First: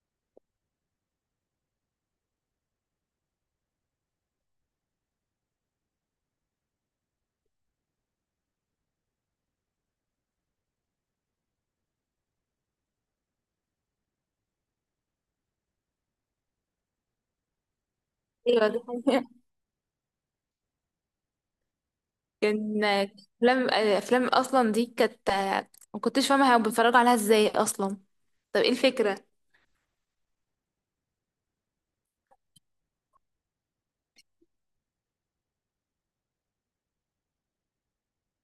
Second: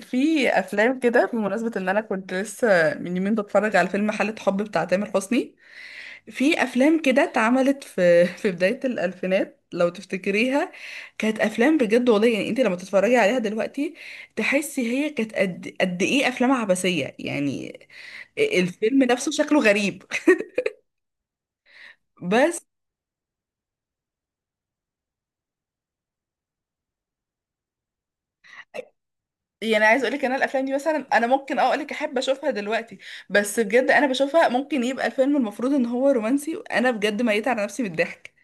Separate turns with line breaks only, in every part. في افلام كده بمناسبه ان انا كنت لسه من يومين بتفرج على فيلم حالة حب بتاع تامر حسني. في افلام كده اتعملت في في بدايه الالفينات لو تفتكريها. كانت افلام بجد والله، يعني انت لما تتفرجي عليها دلوقتي تحسي هي كانت قد قد ايه افلام عبثيه يعني.
ايوه، دي
الفيلم
حقيقة.
نفسه شكله غريب. بس.
كان افلام اصلا دي كانت. ما كنتش فاهمه هما بيتفرجوا عليها ازاي اصلا. طب ايه الفكره؟
يعني عايز اقول لك، انا الافلام دي مثلا انا ممكن اقول لك احب اشوفها دلوقتي، بس بجد انا بشوفها ممكن يبقى الفيلم المفروض ان هو رومانسي وانا بجد ميت على نفسي من الضحك،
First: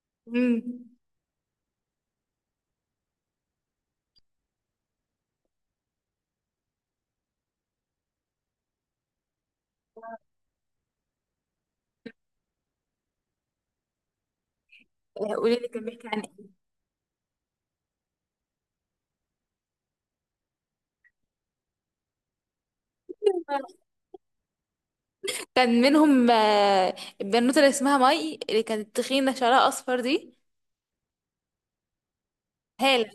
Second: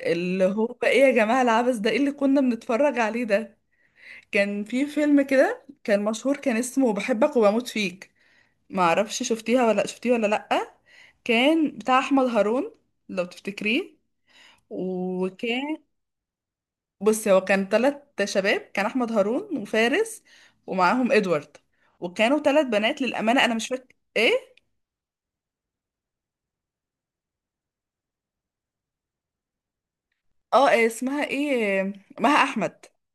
اللي
امم.
هو ايه يا جماعه العبث ده؟ ايه اللي كنا بنتفرج عليه ده؟ كان في فيلم كده كان مشهور، كان اسمه بحبك وبموت فيك. ما اعرفش شفتيها ولا شفتيه ولا لا. كان بتاع احمد هارون، لو تفتكريه.
قولي لي
وكان
كان بيحكي عن ايه؟
بص، هو كان ثلاث شباب، كان احمد هارون وفارس، ومعاهم ادوارد. وكانوا ثلاث بنات، للامانه انا مش فاكره ايه.
كان منهم البنوته اللي اسمها ماي اللي كانت تخينه شعرها اصفر دي.
اه، إيه اسمها؟ ايه، مها احمد.
هالة.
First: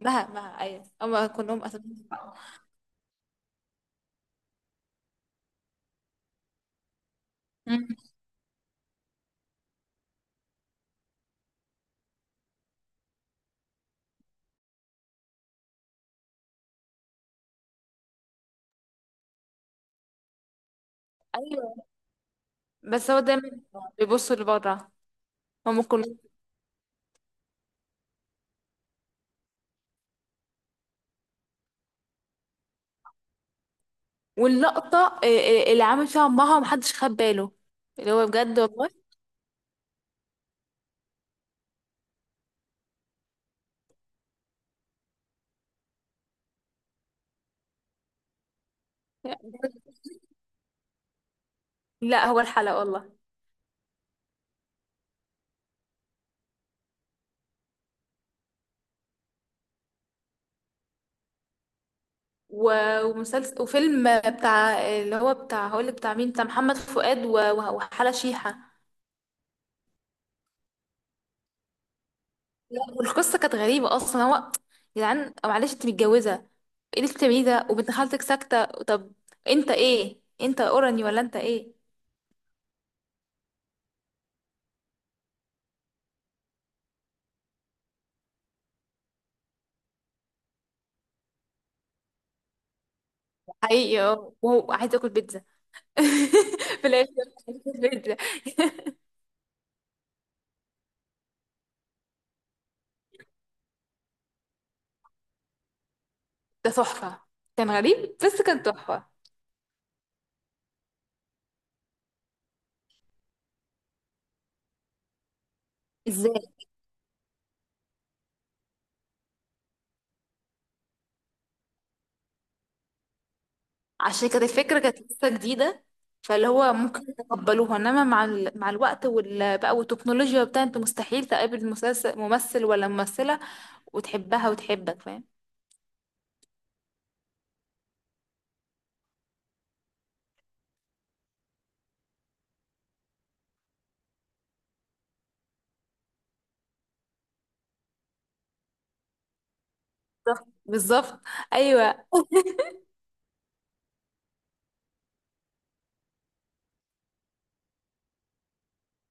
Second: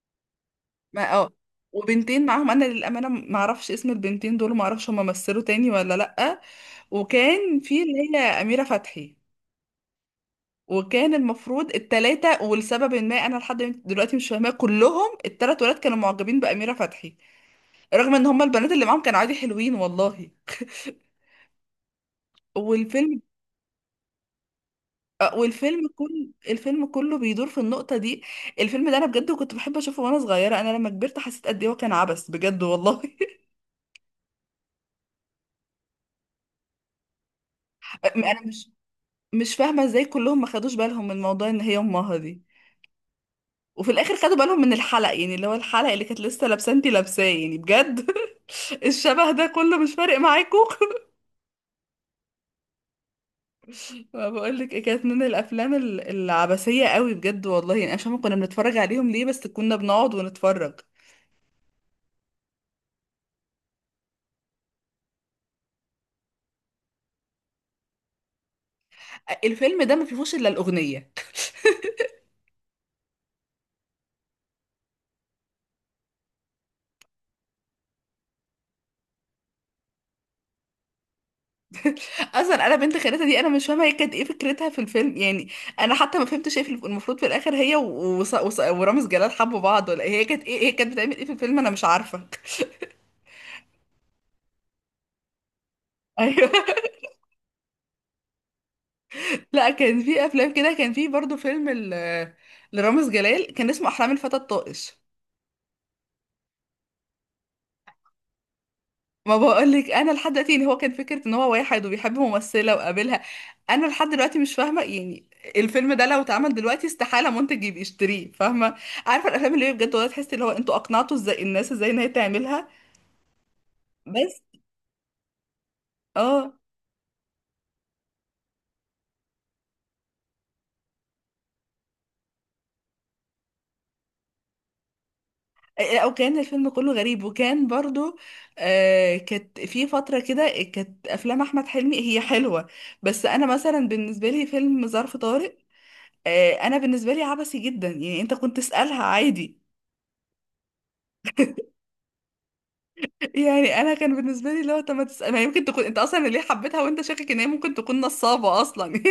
مها، مها، أيوة،
ما
هما
اه
كلهم أساميهم
وبنتين
بعض.
معاهم، انا للامانه ما اعرفش اسم البنتين دول، ما اعرفش هم مثلوا تاني ولا لا. وكان في
مم.
اللي هي اميره فتحي. وكان المفروض التلاتة، ولسبب ما انا لحد دلوقتي مش فاهماه، كلهم التلات ولاد كانوا معجبين باميره فتحي، رغم ان هم البنات اللي معاهم كانوا عادي حلوين والله.
أيوة. بس
والفيلم
هو دايما بيبصوا لبره.
والفيلم
هما كلهم.
كل الفيلم كله بيدور في النقطة دي. الفيلم ده انا بجد كنت بحب اشوفه وانا صغيرة، انا لما كبرت حسيت قد ايه هو كان عبث بجد والله.
واللقطة إيه، اللي عامل فيها أمها ومحدش خد باله، اللي هو
انا
بجد
مش
والله.
مش فاهمة ازاي كلهم ما خدوش بالهم من موضوع ان هي امها دي، وفي الاخر خدوا بالهم من الحلق، يعني اللي هو الحلق اللي كانت لسه لابسه انتي لابساه يعني بجد. الشبه ده كله مش فارق معاكم؟
لا، هو الحلقة والله.
ما بقول لك ايه، كانت من الافلام العبثيه قوي بجد والله، يعني انا مش فاهمه كنا بنتفرج عليهم ليه، بس كنا بنقعد ونتفرج.
ومسلسل وفيلم بتاع اللي هو بتاع هقولك بتاع مين بتاع محمد فؤاد وحلا شيحة.
الفيلم ده ما فيهوش الا الاغنيه.
لا، والقصة كانت غريبة أصلا. هو، يا جدعان، معلش أنت متجوزة، ايه اللي بتعمليه ده وبنت خالتك ساكتة؟ طب أنت إيه؟ أنت أوراني ولا أنت إيه؟
اصلا انا بنت خالتها دي انا مش فاهمه هي كانت ايه فكرتها في الفيلم يعني. انا حتى ما فهمتش ايه المفروض في الاخر هي ورامز جلال حبوا بعض ولا إيه؟ هي كانت بتعمل ايه في الفيلم؟ انا مش عارفه.
حقيقي. اه، وهو عايز اكل بيتزا
ايوه.
في الاخر. عايز آكل بيتزا.
لا كان في افلام كده، كان في برضو فيلم لرامز جلال كان اسمه احلام الفتى الطائش.
ده تحفه. كان غريب بس كان تحفه.
ما بقولك انا لحد دلوقتي، اللي هو كان فكره ان هو واحد وبيحب ممثله وقابلها، انا لحد دلوقتي مش فاهمه يعني. الفيلم ده لو
ازاي؟
اتعمل دلوقتي استحاله منتج يبقى يشتريه، فاهمه؟ عارفه الافلام اللي هي بجد والله تحسي اللي هو انتوا اقنعتوا ازاي الناس ازاي ان هي تعملها.
عشان
بس
كانت الفكره كانت لسه جديده. فاللي
اه.
هو ممكن يتقبلوها، انما مع مع الوقت بقى والتكنولوجيا بتاع، انت مستحيل تقابل مسلسل ممثل ولا ممثله وتحبها وتحبك، فاهم؟
او كان الفيلم كله غريب، وكان برضو، آه، كانت في فتره كده كانت افلام احمد حلمي هي حلوه. بس انا مثلا بالنسبه لي فيلم ظرف طارق، انا بالنسبه لي عبثي جدا، يعني انت كنت تسالها عادي؟
بالظبط، بالظبط. ايوه.
يعني انا كان بالنسبه لي اللي هو طب ما تسال، ما يمكن تكون انت اصلا ليه حبيتها وانت شاكك ان هي ممكن تكون نصابه اصلا.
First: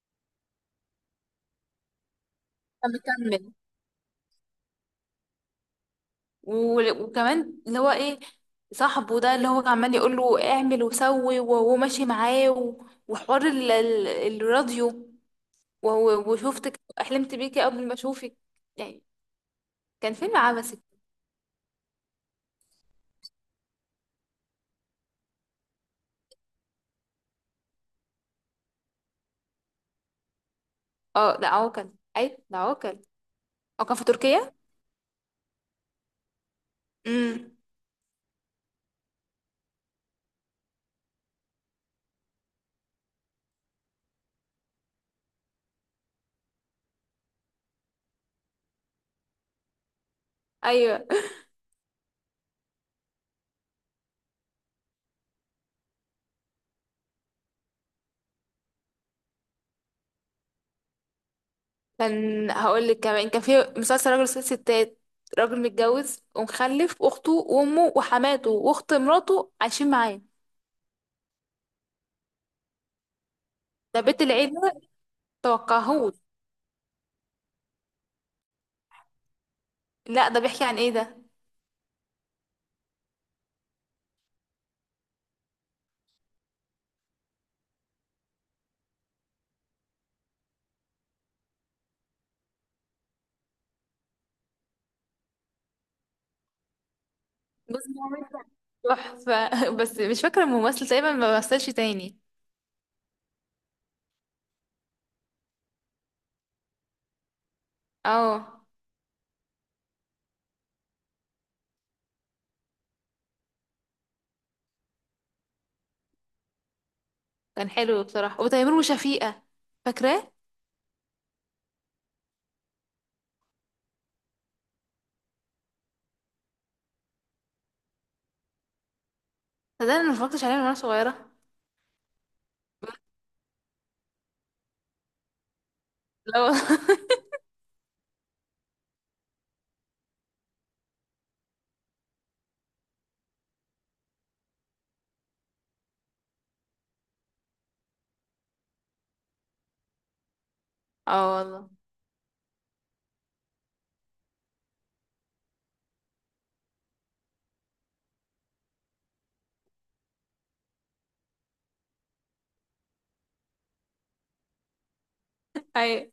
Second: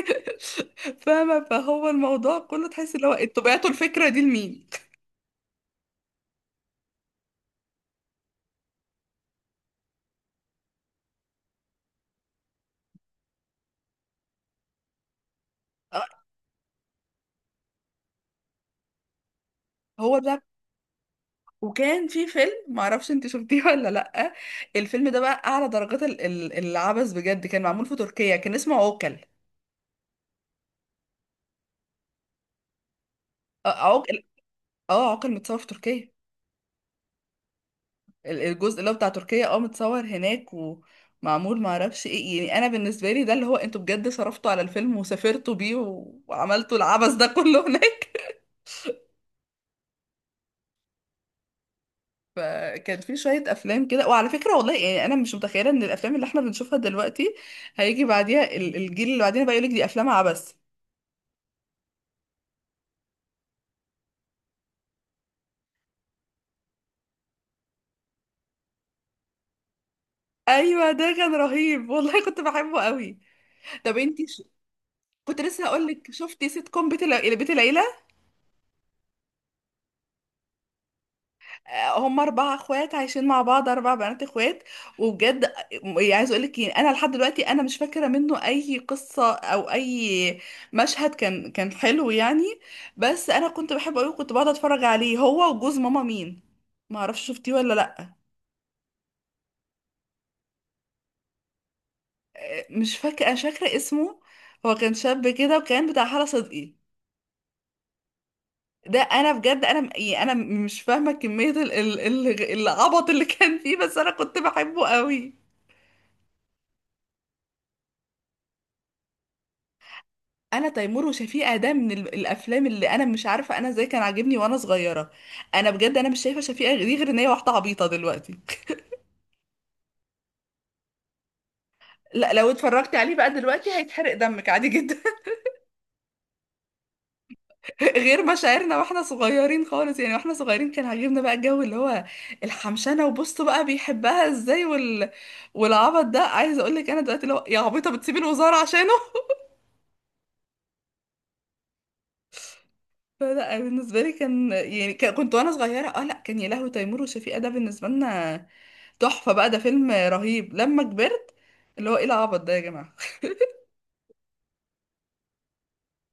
فاهمه، فهو الموضوع كله تحس اللي هو انتوا
مكمل.
بعتوا الفكره دي لمين.
وكمان اللي هو ايه، صاحبه ده اللي هو كان عمال يقول له اعمل وسوي وهو ماشي معاه، وحوار الراديو.
آه،
وشفتك احلمت بيكي قبل ما اشوفك، يعني. كان
هو
فيلم
ده.
عبثي.
وكان في فيلم ما اعرفش انت شفتيه ولا لا، الفيلم ده بقى اعلى درجات العبث بجد، كان معمول في تركيا، كان اسمه عوكل.
اه، ده عوكل. اي ده عوكل.
آه،
او كان في
عوكل.
تركيا.
اه، عوكل متصور في تركيا.
امم.
الجزء اللي هو بتاع تركيا، متصور هناك ومعمول ما اعرفش ايه، يعني انا بالنسبه لي ده اللي هو انتوا بجد صرفتوا على الفيلم وسافرتوا بيه و- وعملتوا العبث ده كله هناك.
ايوه.
فكان في شويه افلام كده، وعلى فكره والله يعني انا مش متخيله ان الافلام اللي احنا بنشوفها دلوقتي هيجي بعديها الجيل اللي بعدين بقى يقولك دي افلام عبث.
كان هقول لك كمان كان في مسلسل راجل وست ستات، راجل متجوز ومخلف، واخته وامه وحماته واخت مراته عايشين معاه.
ايوه ده كان رهيب والله، كنت بحبه قوي. طب
ده بيت
انتي
العيله.
كنت لسه هقول لك،
توقعهوش.
شفتي سيت كوم بيت العيله؟
لا، ده بيحكي عن ايه ده؟
هم اربع اخوات عايشين مع بعض، اربع بنات اخوات، وبجد يعني عايز اقول لك إيه، انا لحد دلوقتي انا مش فاكره منه اي قصه او اي مشهد، كان حلو يعني. بس انا كنت بحبه قوي، كنت بقعد اتفرج عليه هو وجوز ماما مين، ما اعرفش شفتيه ولا
بص،
لا.
هو أنت تحفة بس مش فاكرة الممثل، تقريبا ما مثلش تاني.
مش فاكره اسمه. هو كان شاب كده وكان بتاع حلا صدقي.
اه.
ده انا بجد، انا انا مش فاهمه كميه العبط اللي كان فيه، بس انا كنت بحبه قوي.
كان حلو بصراحة. وتيمور وشفيقة، فاكراه؟
انا تيمور وشفيقة ده من الافلام اللي انا مش عارفه انا ازاي كان عاجبني وانا صغيره. انا بجد انا مش شايفه شفيقة دي غير ان هي واحده عبيطه دلوقتي.
ده انا ما اتفرجتش عليه من وانا صغيرة.
لا لو اتفرجت عليه بقى دلوقتي هيتحرق دمك عادي جدا.
لا والله
غير مشاعرنا واحنا صغيرين خالص، يعني واحنا صغيرين كان عاجبنا بقى الجو اللي هو الحمشانه وبصوا بقى بيحبها ازاي، والعبط ده، عايزه اقول لك انا دلوقتي لو يا عبيطه بتسيبي الوزاره عشانه.
اه والله.
فلا بالنسبه لي كان يعني، كنت وانا صغيره، لا كان، يا لهوي، تيمور وشفيقة ده بالنسبه لنا تحفه بقى ده فيلم رهيب، لما كبرت اللي هو ايه العبط ده يا جماعه.
ايوه.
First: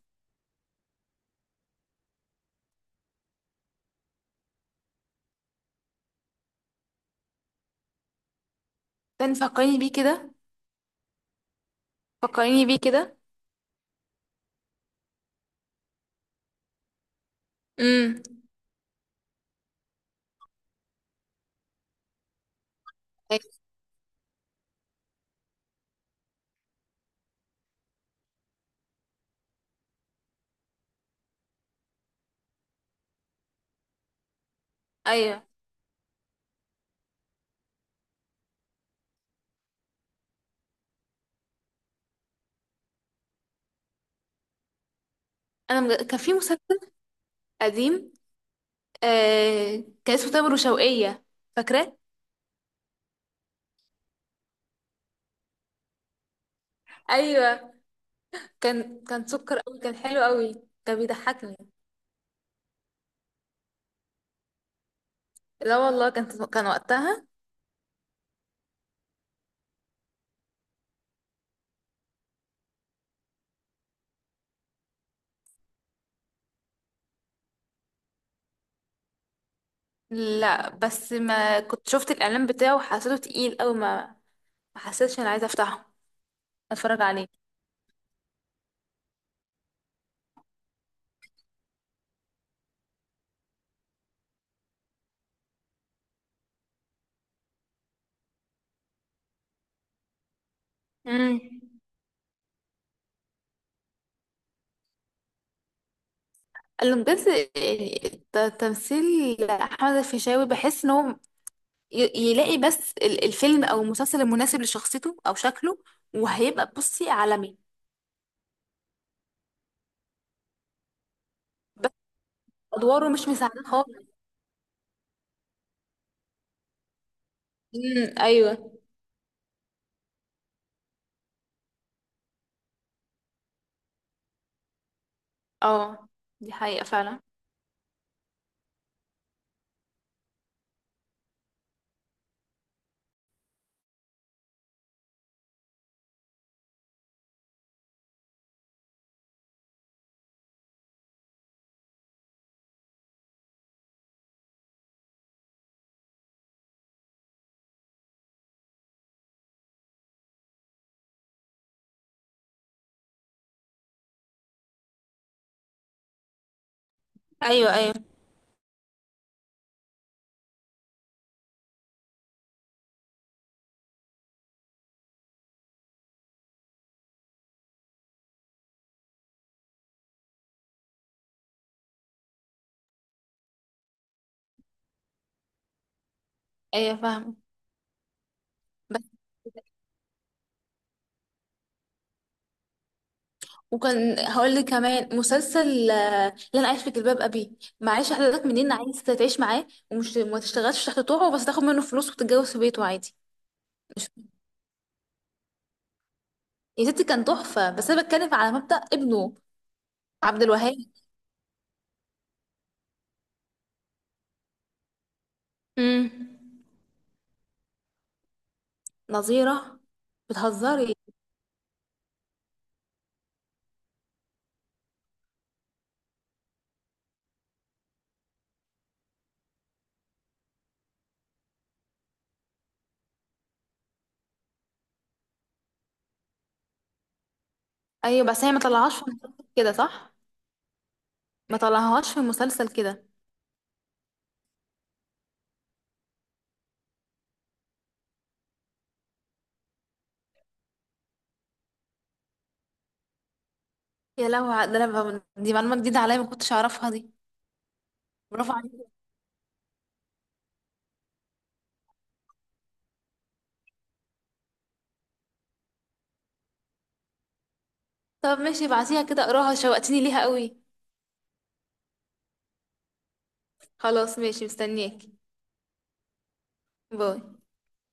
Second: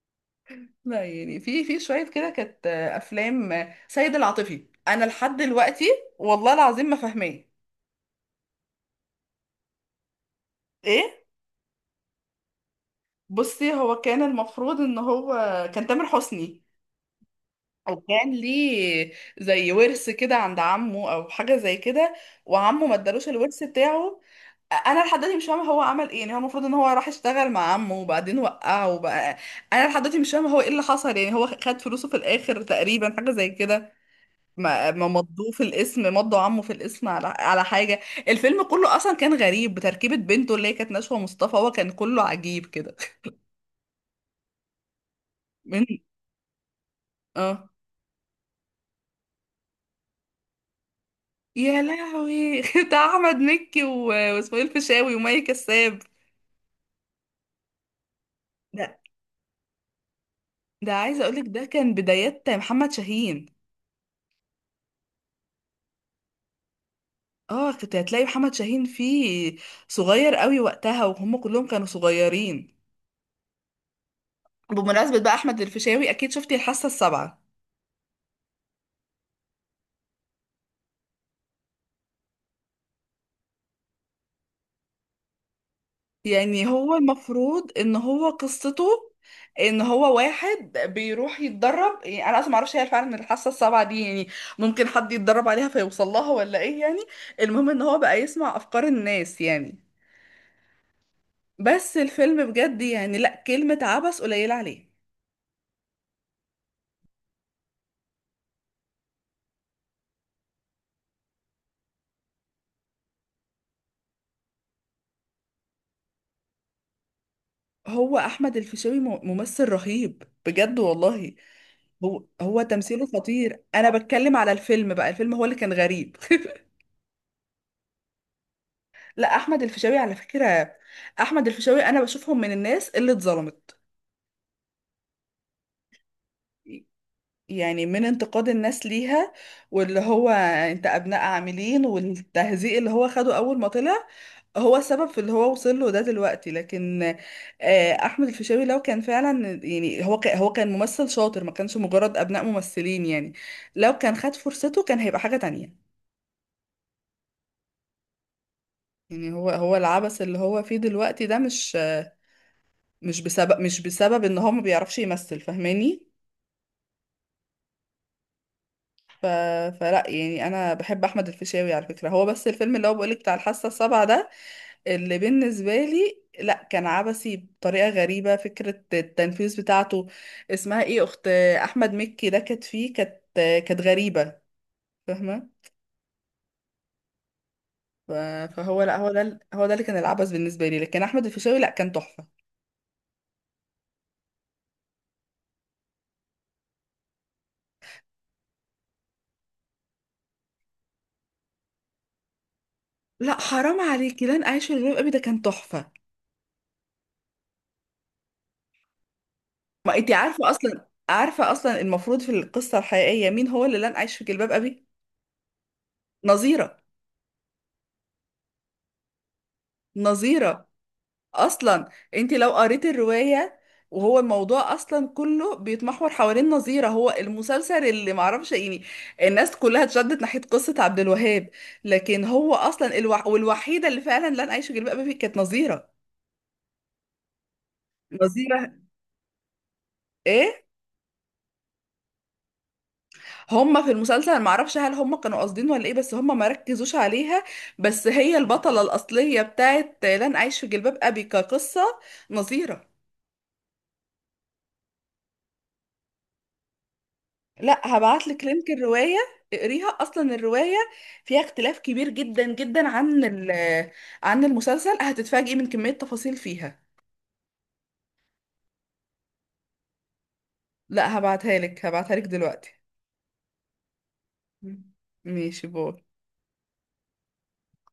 لا يعني في شويه كده كانت افلام. سيد العاطفي انا لحد دلوقتي والله العظيم ما فاهماه.
تاني فكريني بيه كده.
ايه؟
فكريني بيه كده.
بصي هو كان المفروض ان هو كان تامر حسني،
امم.
وكان ليه زي ورث كده عند عمه او حاجه زي كده، وعمه ما ادالوش الورث
ايوه.
بتاعه. انا لحد دلوقتي مش فاهمه هو عمل ايه، يعني هو المفروض ان هو راح اشتغل مع عمه وبعدين وقعه وبقى، انا لحد دلوقتي مش فاهمه هو ايه اللي حصل، يعني هو خد فلوسه في الاخر تقريبا حاجه زي كده. ما
أيوة.
مضوه في الاسم، مضوا عمه في الاسم على حاجه. الفيلم كله اصلا كان غريب بتركيبه، بنته اللي هي كانت نشوى مصطفى، هو كان كله عجيب كده. من
كان في مسلسل
اه،
قديم، كان اسمه تامر وشوقية،
يا
فاكراه؟
لهوي، بتاع احمد مكي و... واسماعيل فيشاوي ومي كساب.
ايوه.
ده
كان سكر قوي، كان حلو قوي.
ده
كان
عايزه اقولك
بيضحكني.
ده كان بدايات محمد شاهين.
لا والله، كان وقتها.
اه، كنت هتلاقي محمد شاهين فيه صغير قوي وقتها، وهم كلهم كانوا صغيرين. بمناسبة بقى أحمد الفيشاوي، أكيد شفتي الحاسة السابعة؟
لا، بس ما كنت شفت الاعلان بتاعه وحسيته تقيل قوي، ما حسيتش انا عايزه افتحه،
يعني هو
اتفرج عليه.
المفروض إن هو قصته، إن هو واحد بيروح يتدرب، يعني أنا أصلا معرفش هي فعلا الحاسة السابعة دي يعني ممكن حد يتدرب عليها فيوصل لها ولا إيه يعني؟ المهم إن هو بقى يسمع أفكار الناس يعني،
امم.
بس الفيلم بجد يعني لأ، كلمة عبث قليلة عليه.
قالوا بجد، يعني تمثيل احمد الفيشاوي، بحس ان هو يلاقي بس الفيلم او المسلسل المناسب لشخصيته او شكله، وهيبقى بصي عالمي.
هو أحمد الفيشاوي ممثل رهيب بجد والله.
بس
هو تمثيله
ادواره مش مساعده
خطير، انا
خالص.
بتكلم على الفيلم بقى، الفيلم هو اللي كان غريب.
امم، ايوه.
لا احمد الفيشاوي، على فكرة احمد الفيشاوي انا بشوفهم من الناس اللي اتظلمت،
اه، دي حقيقه فعلا.
يعني من انتقاد الناس ليها، واللي هو انت ابناء عاملين والتهزيء اللي هو خده اول ما طلع هو السبب في اللي هو وصل له ده دلوقتي، لكن آه، احمد الفيشاوي لو كان فعلا يعني، هو كان ممثل شاطر ما كانش مجرد ابناء ممثلين يعني، لو كان خد فرصته كان هيبقى حاجة تانية. يعني هو العبث اللي هو فيه دلوقتي ده مش بسبب ان هو ما بيعرفش يمثل، فاهماني؟
ايوه، ايوه.
ف... فلا يعني انا بحب احمد الفيشاوي على فكره هو، بس الفيلم اللي هو بقولك بتاع الحاسه السابعه ده اللي بالنسبه لي لا كان عبثي بطريقه غريبه، فكره التنفيذ بتاعته، اسمها ايه، اخت احمد مكي ده كانت فيه، كانت غريبه، فاهمه؟
ايوه فاهمه.
ف... فهو لا، هو ده اللي كان العبث بالنسبه لي، لكن احمد الفيشاوي لا كان تحفه.
وكان هقول لك كمان مسلسل، اللي انا عايش في جلباب ابي. معيش حضرتك منين عايز تعيش معاه ومش ما تشتغلش تحت طوعه، بس تاخد منه فلوس وتتجوز في بيته عادي؟
لا حرام
مش،
عليكي لن اعيش في جلباب ابي ده كان تحفه.
يا ستي كان تحفه، بس انا بتكلم على مبدأ ابنه.
ما انت
عبد
عارفه
الوهاب.
اصلا، المفروض في القصه الحقيقيه مين هو اللي لن عايش في جلباب ابي؟
امم.
نظيره.
نظيره.
نظيره.
بتهزري؟
اصلا انت لو قريت الروايه، وهو الموضوع اصلا كله بيتمحور حوالين نظيره، هو المسلسل اللي معرفش يعني، الناس كلها اتشدت ناحيه قصه عبد الوهاب، لكن هو اصلا الوح... والوحيده اللي فعلا لن عايش في جلباب ابي كانت نظيره.
ايوه، بس هي ما
نظيره.
طلعهاش في مسلسل كده صح؟
ايه،
ما طلعهاش في مسلسل كده.
هما في المسلسل معرفش هل هما كانوا قاصدين ولا ايه، بس هما ما ركزوش عليها، بس هي البطلة الأصلية بتاعت لن أعيش في جلباب أبي كقصة، نظيرة.
يا لهوي، ده انا دي معلومه جديده عليا ما كنتش اعرفها دي.
لا هبعتلك
برافو
لينك
عليكي.
الرواية، اقريها أصلا الرواية فيها اختلاف كبير جدا جدا عن عن المسلسل، هتتفاجئي من كمية تفاصيل فيها.
طب ماشي، ابعتيها كده اقراها، شوقتيني ليها قوي.
لا هبعتها لك، هبعتها لك دلوقتي.
خلاص ماشي،
مم.
مستنياكي.
ماشي، باي.
باي.